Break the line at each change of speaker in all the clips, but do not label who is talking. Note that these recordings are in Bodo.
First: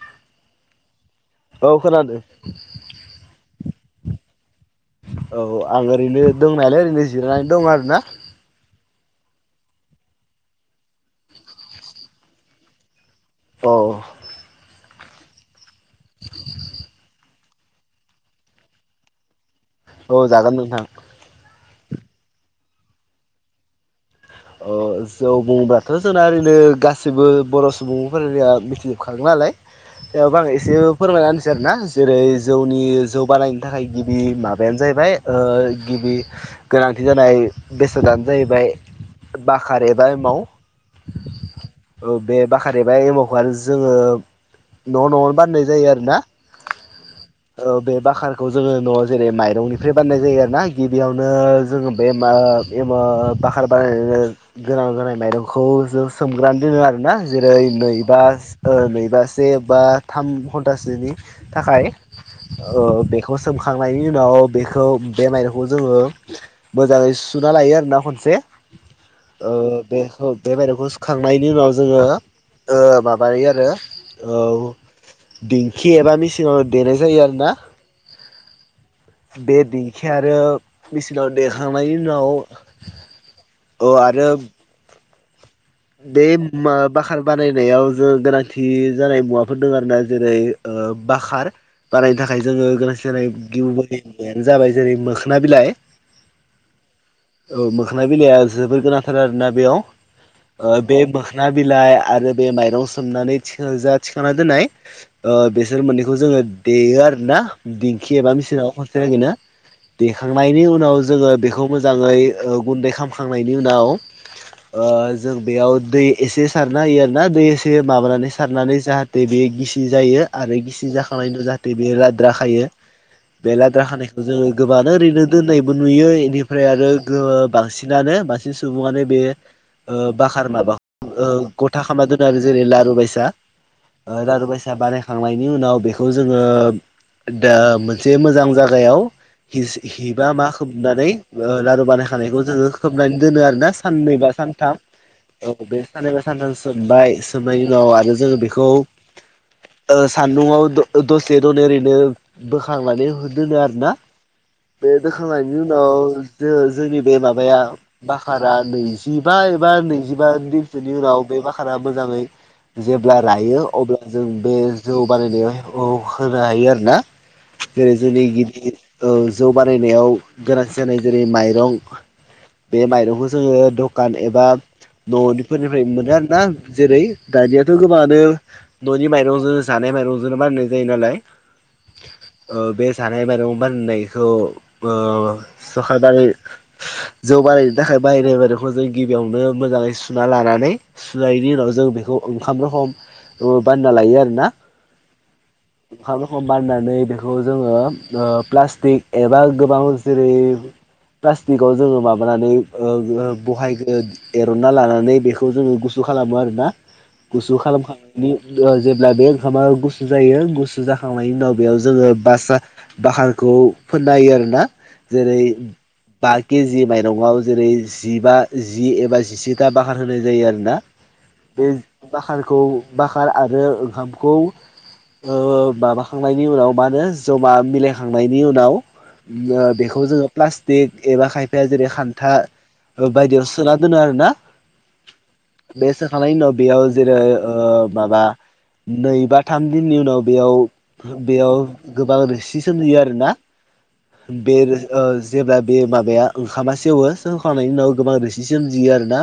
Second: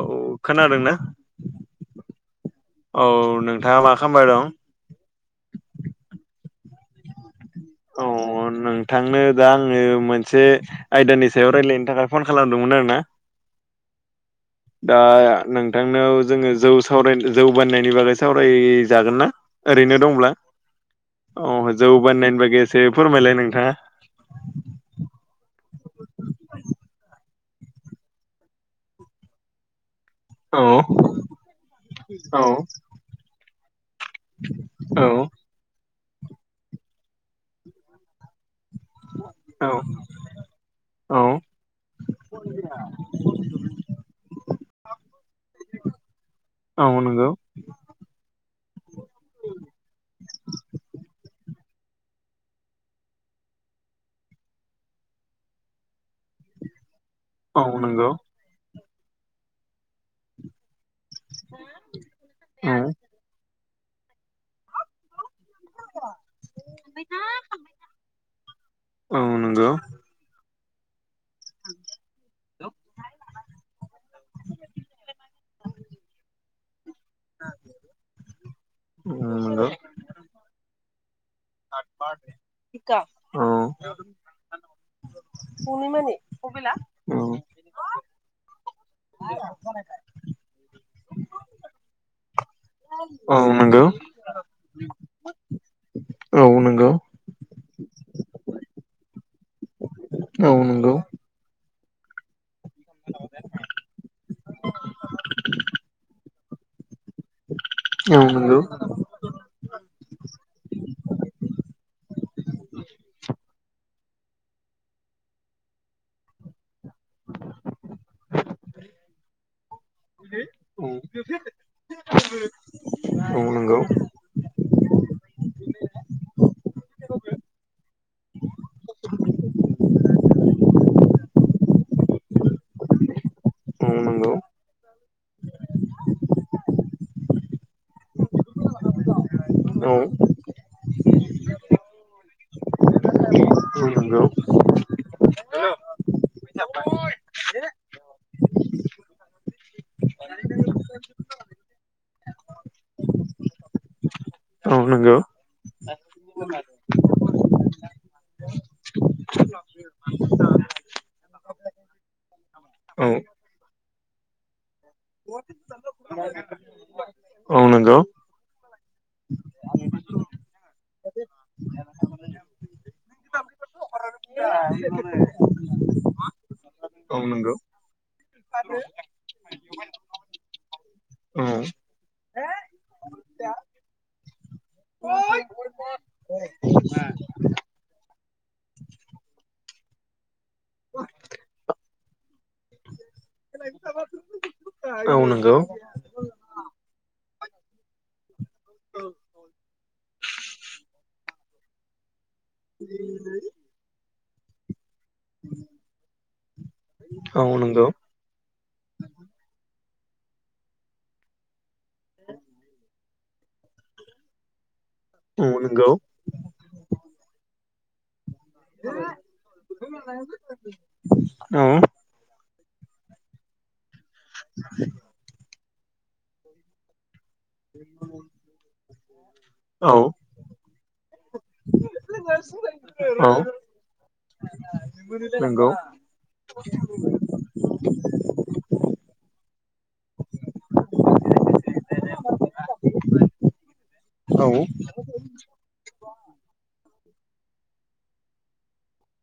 औ खोनादोंना
औ खोनादों
औ औ नों नोंथांङा मा खालामबाय दं?
औ आं ओरैनो दंनायालाय ओरैनो जिरायना
औ अ नों थांनो दा आंङो मोनसे आयदानि सायाव रायलायनो थाखाय फन खालामदोंमोन आरो ना
अ अ
दा नोंथांनाव जोंङो जौ सावराय जौ बानायनायनि बागै सावरायजागोन ना? ओरैनो
औ
दंब्ला
जागोन नोंथां
औ जौ बानायनायनि बागै एसे फोरमायलाय नोंथांङा
अ जौ बुंबाथ' जोंना ओरैनो गासैबो बर' सुबुंफोरनिया मिथिजोबखागोन नालाय थेवबो आं
औ
एसे फोरमायना होनोसै आरो ना जेरै
औ
जौनि जौ बानायनो थाखाय गिबि माबायानो
औ
जाहैबाय ओ गिबि गोनांथि जानाय बेसादानो जाहैबाय बाखार
औ
एबा माव
औ
ओ बे बाखार एबा एमावखौ आरो जोंङो न' न'आवनो बाननाय जायो आरो ना
औ नंगौ
ओ बे बाखारखौ जोंङो न'आव जेरै माइरंनिफ्राय बाननाय जायो आरो ना गिबियावनो जोंङो बेमा बेमा बा बाखार बानायनो गोनांजानाय माइरंखौ जों सोमग्रोनानै दोनो आरो ना
औ
जेरै
नंगौ
नैबा नैबा से बा थाम घन्टा टासोनि थाखाय
औ
ओ बेखौ सोमखांनायनि उनाव बेखौ बे माइरं खौ जोंङो मोजांङै सुना लायो आरोना खनसे
औ
ओ
नंगौ
बेखौ बे माइरंखौ सुखांनायनि उनाव जोंङो ओ माबायो आरो ओ दिंखि एबा मेसिंङाव देनाय जायो आरो ना
औ
बे
नंगौ
देंखि आरो मेचिनाव देखांनायनि उनाव
औ
अ आरो बे मा बाखार बानायनायाव जों गोनांथि जानाय मुवाफोर दों आरोना जेरै ओ बाखार बानायनो थाखाय जोङो गोनांथि जानाय
औ
गिउ
नंगौ
मुयानो जाबाय जेरै मोखोना बिलाइ
औ नंगौ औ
औ मोखोनाय बिलाइआ जोबोर गोनांथार आरोना बेयाव ओ
नंगौ
बे मोखना बिलाइ आरो बे माइरं सोमनानै थि जा थिखांना दोननाय ओ बेसोर मोननैखौ जोङो देयो आरो ना दिंखि
औ
एबा
नंगौ
मेसेनाव खरसे नगोन ना देखांनायनि उनाव जोङो बेखौ मोजाङै गुन्दै खालामखांनायनि उनाव जों बेयाव दै एसे सार सार नायो आरोना दैसे माबानानै सारनानै जाहाथे बेयो गिसि जायो आरो गिसि
औ
जाखांनायनि न' जाहाथे लाद्रा खायो
औ
बे
नंगौ
लाद्रा खानायखौ जोङो गोबाङानो ओरैनो दोननायबो नुयो बेनिफ्राय आरो बांसिनानो बांसिन सुबुङानो बे ओ बाखार माबाखौ गथा खालामना दोनो आरो जेरै लारु बायसा
औ नंगौ
लारु बायसा बानायखांनायनि उनाव बेखौ जोङो। दा मोनसे मोजां जागायाव हिस
औ
हिबा मा खोबनानै लारु बानायखानायखौ जोङो खोबनानै दोनो आरोना
औ नंगौ
साननैबा सान थाम औ बे सानैबा सानथाम सोमबाय सोमनायनि उनाव आरो जोङो बेखौ ओ सान्दुंआव दसे दन ओरैनो बोखांनानै ह दोनो आरो। ना।
औ
बे
नंगौ
दोखांनायनि उनाव ज जोंनि बे माबाया बाकारा नैजि बा एबा नैजिबा दिनसोनि उनाव बे बाखाना मोजाङै
औ
जेब्ला रायो अब्ला जों बे जौ बानायनायाव औ होनो हायो आरो ना
औ
जेरै
नंगौ
जोंनि गिदिर जौ बानायनायाव गोरा जै जेरै माइरं बे माइरंखौ जोङो द
[inaudible]
न'निफोरनिफ्राय मोनो आरोना जेरै
औ नंगौ
दानियाथ' गोबाङानो न'नि माइरंजों जानाय। एम रुजुना बनाय जायो नालाय।
औ।
[inaudible] बे जानाय माइरं बाननायखौ ओ सरखार बार जौ बारानायनो थाखाय बाहायनाय। बेखौ जों गिबियावनो मोजाङै सुना लानानै सुनायनि उनाव जों बेखौ ओंखाम रगम बानायना लायो आरो ना।
नोंगौ।
ओंखाम रखोम बाननानै बेखौ जोङो प्लास्टिक एबा गोबां जेरै प्लास्टिकाव जोङो माबानानै बहायग एरनना लानानै बेखौ जोङो गुसु खालामो आरोना।
औ
गुसु
नंगौ
खालामखांनायनि जेब्ला बे ओंखामा गुसु जायो गुसु जाखांनायनि उनाव बेयाव जोङो। बासा बाकारखौ फोनना होयो आरोना जेरै
औ नंगौ
बा के जि माइरंआव जेरै जिबा जि एबा जिसेथा बाखार होनाय जायो आरोना।
औ
बे बाखारखौ बाखार आरो ओंखामखौ माबाखांनायनि उनाव मा होनो जमा मिलायखांनायनि उनाव
औ
बेखौ जोङो प्लास्टिक एबा खायफाया जेरै खान्था बायदियाव सोना दोनो आरोना
औ नंगौ
बे सोखांनायनि उनाव बेयाव जेरै माबा नै बा थाम दिननि उनाव बेयाव बेयाव गोबां रोसि सोमजियो आरोना।
औ
बे जेब्ला बे माबाया ओंखामा सेवो [unintelligible] नायनि उनाव गोबां रोसि सोमजियो आरो ना।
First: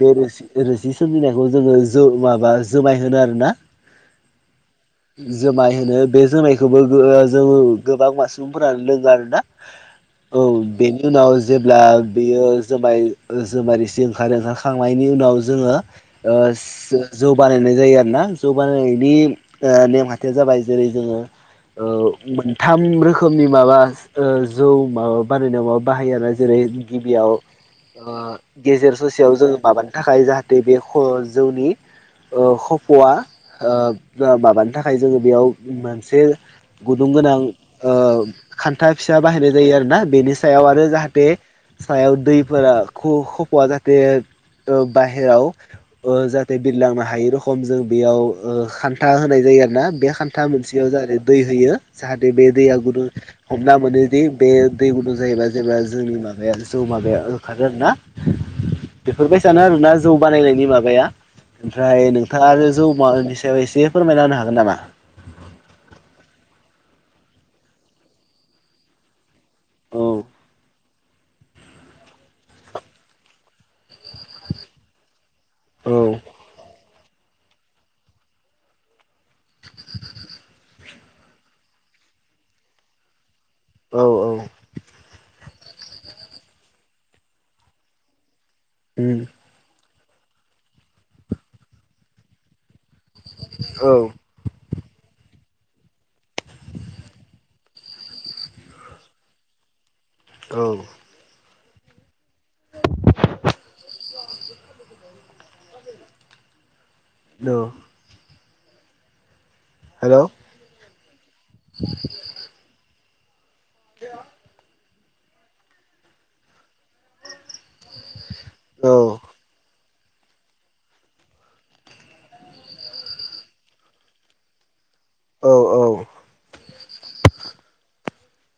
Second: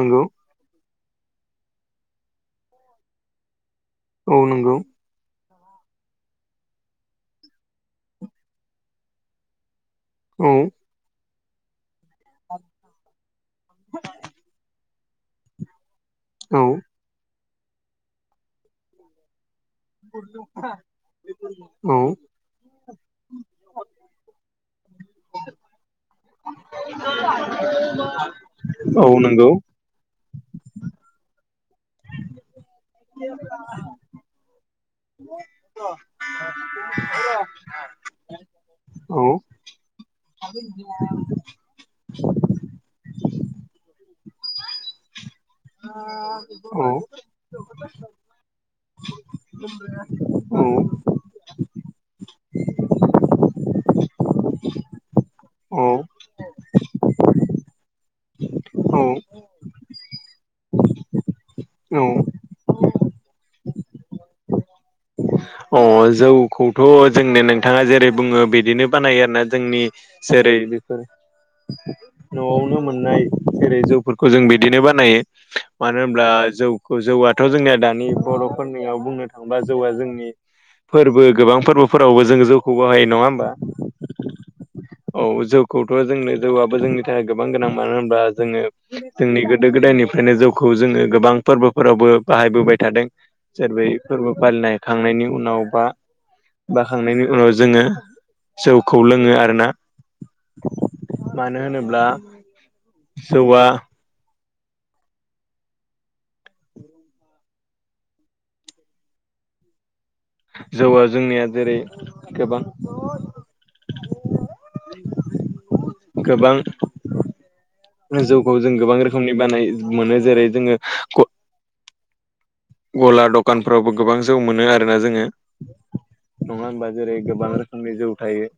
बे रो रोसि सोमजिनायखौ जोङो माबा जुमाय होनो आरोना।
नोंगौ।
जुमाय होनो बे जोमायखौबो जोङो गोबां मा सुबुंफोरानो लोङो आरोना। औ बेनि उनाव जेब्ला बेयो जुमाय जुमायसे ओंखारो ओंखारखांनायनि उनाव जोङो।
औ
जौ बानायनाय जायो आरोोना जौ बानायनायनि नेमखान्थिया जाबाय जेरै जोङो
औ
मोनथाम रोखोमनि माबा जौ माबा बानायनायाव माबा बाहायाना जेरै गिबियाव गेजेर
औ
ससेयाव जोङो
नंगौ
माबानो थाखाय जाहाथे बे जौनि खफआ माबानि थाखाय जोङो बेयाव मोनसे गुदुं गोनां खान्था फिसा बाहायनाय
औ औ
जायो आरोोना बेनि सायाव आरो जाहाथे सायाव दैफोरा ख खफवा जाहाथे ओ बाहेराव ओ जाहाथे बिरलांनो हायै रखम जों बेयाव ओ खान्था होनाय जायो। दै आरोना बे खान्था मोनसेयाव जाहाथे दै होयो जाहाथे बे दैया गुदुं हमना मोनोदि बे बेयो दै गुदुं जायोबा
औ
जेब्ला जोंनि माबाया जौ माबाया ओंखारो आरो ना। बेफोरबायसानो आरोना जौ बानायनायनि माबाया। ओमफ्राय नोंथाङा आरो जौमानि सायाव एसे फोरमायना होनो हागोन नामा?
औ अ जौखौथ जोंनो नोंथाङा जेरै बुङो बिदिनो बानायो आरोना। जोंनि
औ
जेरै न'आवनो मोननाय जेरै जौफोरखौ जों बिदिनो बानायो।
औ
मानो होनोमब्ला जौ जौआथ' जोंनिया दानि बर'फोरनियाव बुंनो थांबा जौआ जोंनि फोरबो गोबां फोरबोफोरावबो जोङो जौखौ बाहायो नङा होमबा।
औ औ
औ जौखौथ जोंनो जौआबो जोंनि थाखाय गोबां गोनां मानो होनबा जोङो
उम
जोंनि गोदो गोदायनिफ्राय फ्रायनो जौखौ जोङो गोबां फोरबोफोरावबो बाहायबोबाय थादों। सोरबा
औ
फोरबो फालिनाय खांनायनि उनाव बा बाखांनायनि उनाव जोङो जौखौ लोङो आरोना।
औ
मानो होनोब्ला जौआ
औ हेलौ
जौआ जोंनिया जेरै गोबां
[unintelligible]
गोबां जौखौ जों
औ
गोबां रोखोमनि बानाय मोनो जेरै जोङो गला दखानफोरावबो गोबां जौ मोनो आरोना जोङो।
औ औ
नङा होमबा? जेरै गोबां रोखोमनि जौ थायो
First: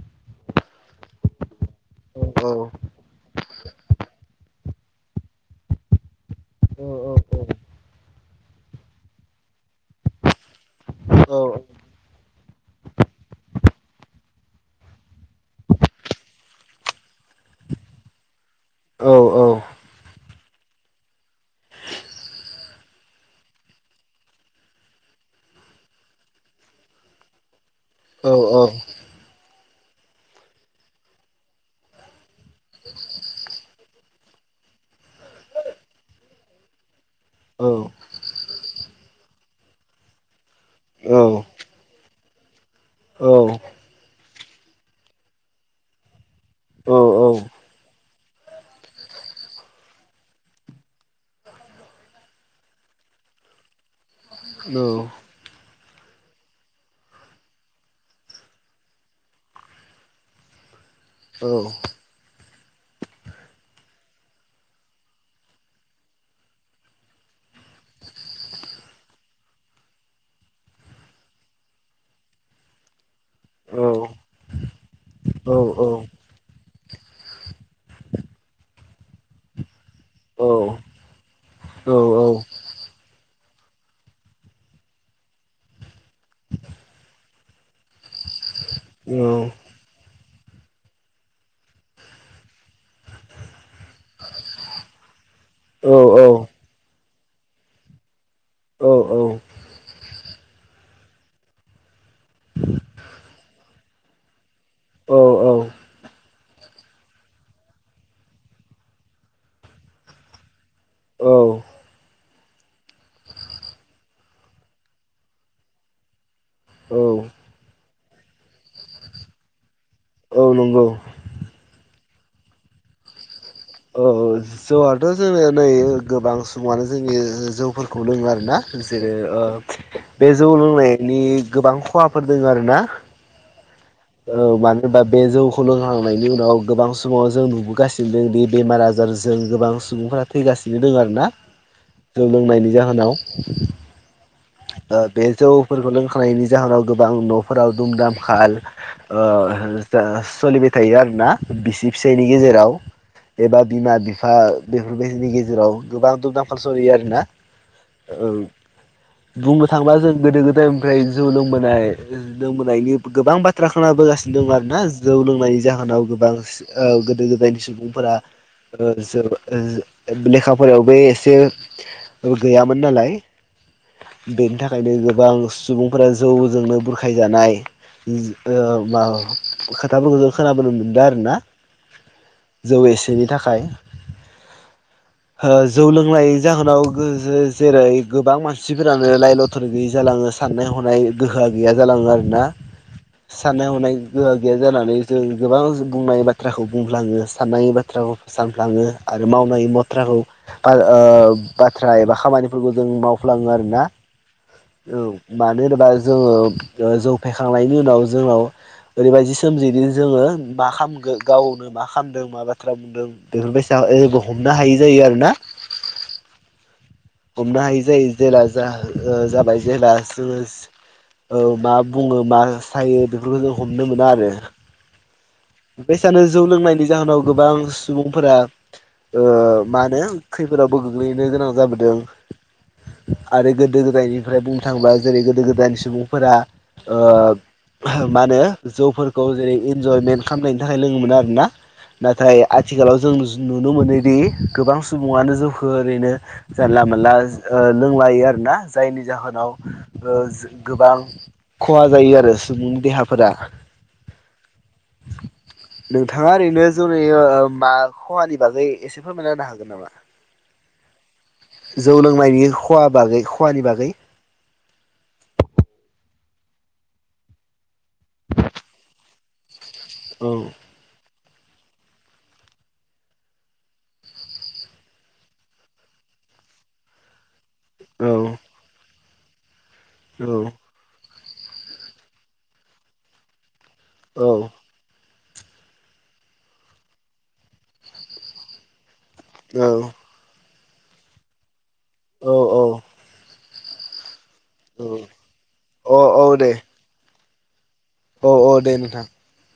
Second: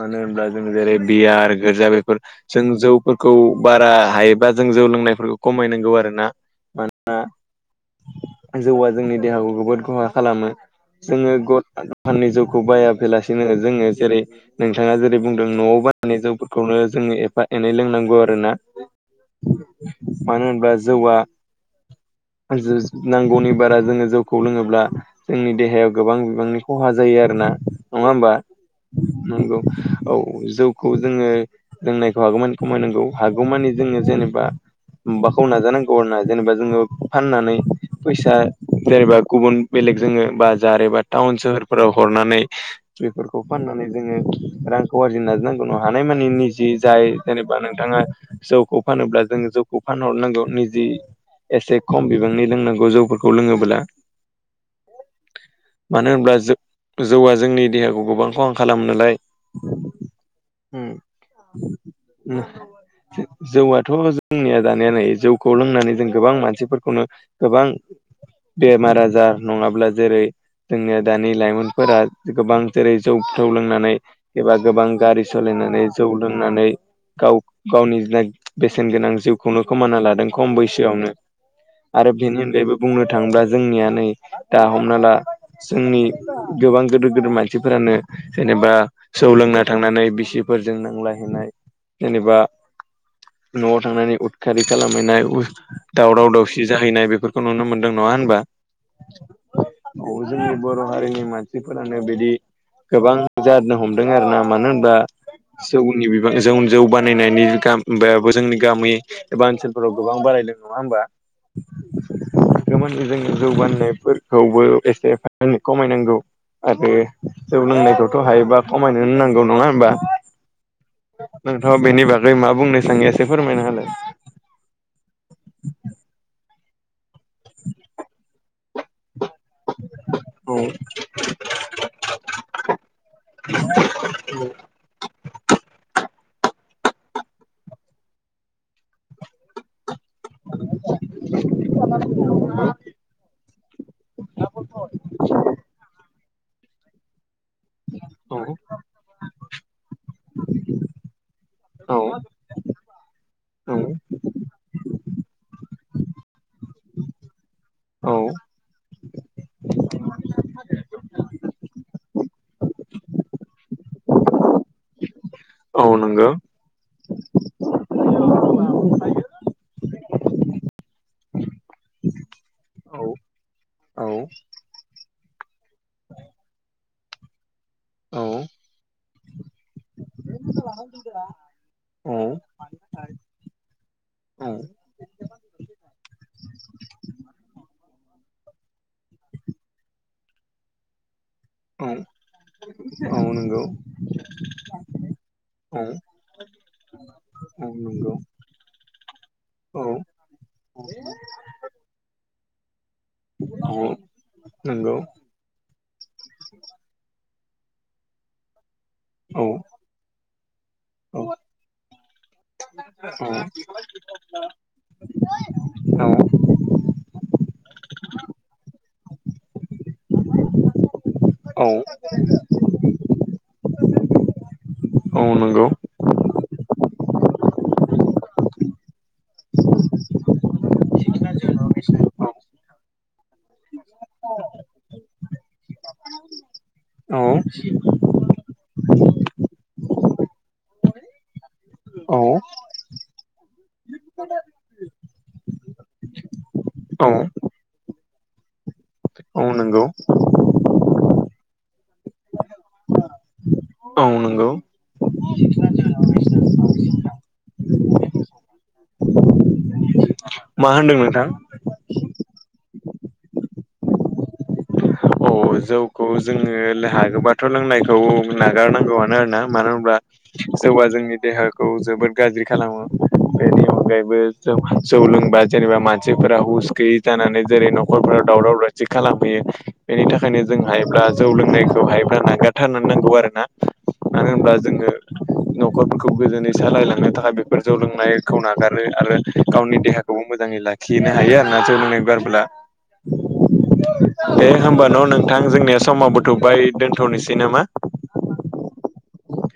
मानो होनब्ला जों जेरै बियार गोजा बेफोर
औ
जों जौफोरखौ बारा हाय। बा जों जौ लोंनायफोरखौ खमायनांगौ आरो ना।
औ औ औ।
जौआ जोंनि देहाखौ जबोद खहा खालामो जोङो
औ
जों ग खौ बायाफैलासिनो जोङो जेरै नोंथाङा जेरै बुंदों नआव बायनानै जौ खौनो जोङो एफा एनै लोंनांगौ आरो ना।
औ औ
मानो होनोबा जौआ जो नांगौनि बारा जोङो जौखौ लोङोब्ला जोंनि देहायाव गोबां बिबांनि खहा जायो आरोना। नङा होमबा
औ
नंगौ औ जौखौ जोङो लोंनायखौ' हागौमानि खमायनांगौ हागौमानि जोङो जेनेबा माबाखौ नाजानांगौ आर ना जेनेबा जोङो। फाननानै फैसा जेनेबा गुबुन बेलेग जोङो बा जार एबा टाउन सोहोरफोराव हरनानै बेफोरखौ फाननानै जोङो रांखौ आरजि नाजानांगौ न' हानाय मानि निजि जाय जेनेबा नोंथाङा जौखौ फानोब्ला जोंङ जौखौ फानहरनांगौ निजि एसे खम बिबांनि लोंनांगौ। गोजौफोरखौ लोङोब्ला
औ
मानो होनब्ला जो जौआ जोंनि देहाखौ गोबां खहा खालामो नलाय।
[inaudible]
उम उम जौआथ' जोंनिया दानायान नै जौखौ लोंनानै जों गोबां मानसिफोरखौनो गोबां बेमार आजार नङाब्ला जेरै जोंनिया दानि लाइमोनफोरा गोबां जेरै जौथौ लोंनानै एबा गोबां गारि सालायनानै जौ लोंनानै गाव गावनिना बेसेन गोनां जिउखौनो खोमाना लादों खम बैसोआवनो। आरो बेनि अनगायैबो बुंनो थाङोब्ला जोंनिया नै दा हमना ला जोंनि गोबां गदोर गोदोर मानसिफोरानो जेनेबा सौ लोंना थांनानै बिसिफोरजों नांलाय हैनाय। जेनेबा न'आव थांनानै उदखारि खालामहैनाय उ दावराव दावसि जाहैनाय बेफोरखौ नुनो मोन्दों नङा होनबा? औ जोंनि बर' हारिनि मानसिफोरानो बिदि गोबां जानो हमदों आरो ना। मानो होनबा जौनि बिबां जौ जौ बानायनायनि जोंनि गामि एबा ओनसोलफोराव गोबां बाराय [unintelligible] नङा होमबा।
[unintelligible]
थागोमोन जोंनि जौगानायफोरखौबो एसे [unintelligible] खमाय नांगौ। आरो
औ औ
जौ लोंनायखौथ' हायोबा खमायन नांगौ नंङा होमबा।
औ नंगौ
नोंथाङा बेनि बागै मा बुंनो सानसै एसे फोरमायना होलाय।
औ जौआथ' जोङो नै गोबां सुबुंआनो जोंनि जौफोरखौ लोङो आरोना। जेरै ओ बे जौ
औ
लोंनायनि गोबां खहाफोर दङ आरो ना। औ मानो होनबा बे जौखौलोंखांनायनि उनाव गोबां समाव जों नुबोगासिनो दं दि बेमार आजारजों गोबां सुबुंफोरा थैगासिनो दोङो आरोना। जों लोंनायनि जाहोनाव। ओ बे जौफोरखौ लोंखानायनि जाहोनाव गोबां न' फोराव दुम
औ
दामखाल ओ हो सोलिबाय थायो आरो ना। बिसि फिसायनि गेजेराव एबा
औ
बिमा बिफा बेफोरबायदिनि गेजेराव गोबां दुमदांखाल सलियो आरोना। ओ बुंनो थाङोबा जों गोदो गोदायनिफ्राय जौ लोंबोनाय लोंबोनायनि गोबां बाथ्रा खोनाबोगासि दं आरोना जौ लोंनायनि
औ
जाहोनाव
नंगौ
गोबां ओ गोदो गोदायनि सुबुंफोरा। ओ जों ओ लेखा फारावबो एसे गैयामोन
औ
नालाय।
औ
बेनि थाखायनो गोबां सुबुंफोरा जौजोंनो बुरखाय जानाय।
औ
जो ओ माबा खोथाफोरखौ जों खोनाबोनो मोनदों आरो ना।
औ
जौ एसेनि थाखाय ओ जौ लोंनाय जाहोनाव गो जो जेरै गोबां मानसिफोरानो लाय लथर गैयि जालाङो। साननाय हनाय गोहोआ गैया
औ
जालाङो आरोना।
औ नंगौ
साननाय हनाय गोहा गैया जानानै जों गोबां
औ
बुंनाय बाथ्राखौ बुंफ्लाङो। साननाय बाथ्रा
नंगौ
खौ सानफ्लाङो। आरो मावनाय
औ
मथ्राखौ बा ओ बाथ्रा एबा खामानि फोरखौ जों मावफ्लाङो
औ
आरोना।
नंगौ
औ मानो होनोबा जौ जौ फैखांनायनि उनाव जोंनाव ओरैबायदि
औ
सोमजिदि जोङो। मा खालाम
औ
गावनो मा खालामदों मा बाथ्रा बुंदों
औ
बेफोरबायसा जेबो हमनो हायि जायो आरोना। हमनो हायि जायो। जेला जा ओ जाबाय जेब्ला जोङो औ
औ
मा बुङो मा सायो बेफोरखौ जों हमनो मोना आरो।
औ नंगौ
बे सानो जौ लोंनायनि जाहोनाव गोबां सुबुंफोरा ओ मानो खैफोदावबो गोग्लैनो गोनां जाबोदों।
औ
आरो गोदो गोदायनिफ्राय बुंनो थाङोबा जेरै गोदो गोदायनि। सुबुंफोरा ओ
औ
मानो जौफोरखौ जेरै इनजयमेन्ट। खामनायनि थाखाय लोङोमोन आरोना। नाथाय आथिखालाव जों नुनो मोनोदि गोबां सुबुङानो जौखो ओरैनो जानला मोनला ओ लोंलायो आरोना जायनि
औ
जाहोनाव
नंगौ
ओ जों गोबां खहा जायो आरो सुबुंनि देहाफोरा।
औ नंगौ
नोंथाङा ओरैनो जौनि ओ मा खहानि बागै एसे फोरमायना होनो हागोन नामा?
मा होनदों नोंथां?
खवा बागै हवानि बागै।
अ जौखौ जोङो लो हागौबाथ' लोंनायखौ नागारनांगौआनो आरोना। मानो होनब्ला
औ
जौआ जोंनि देहाखौ जोबोद गाज्रि खालामो। बेनि अनगायैबो जौ जौ लोंबा जेनेबा मानसिफोरा हुस गैयि जानानै। जेरै
औ
न'खरफोराव दावराव दावसि खालामहैयो बेनि
औ
थाखायनो जों हायोब्ला। जौ लोंनायखौहाय बा नागार थारनांनांगौ आरोना मोनो
औ
होनोब्ला जोङो। न'खरफोरखौ गोजोनै सालायलांनो थाखाय बेफोर जौ लोंनायखौ नागारो। आरो
औ
गावनि देहाखौबो मोजाङै लाखिनो हायो आरोना जौ लोंनाय
औ
गारोब्ला। दे
औ
होमबा न' नोंथां जोंनिया
औ
समावबो थ'बाय दोनथ'नोसै नामा।
औ-औ दे नोंथां।
दे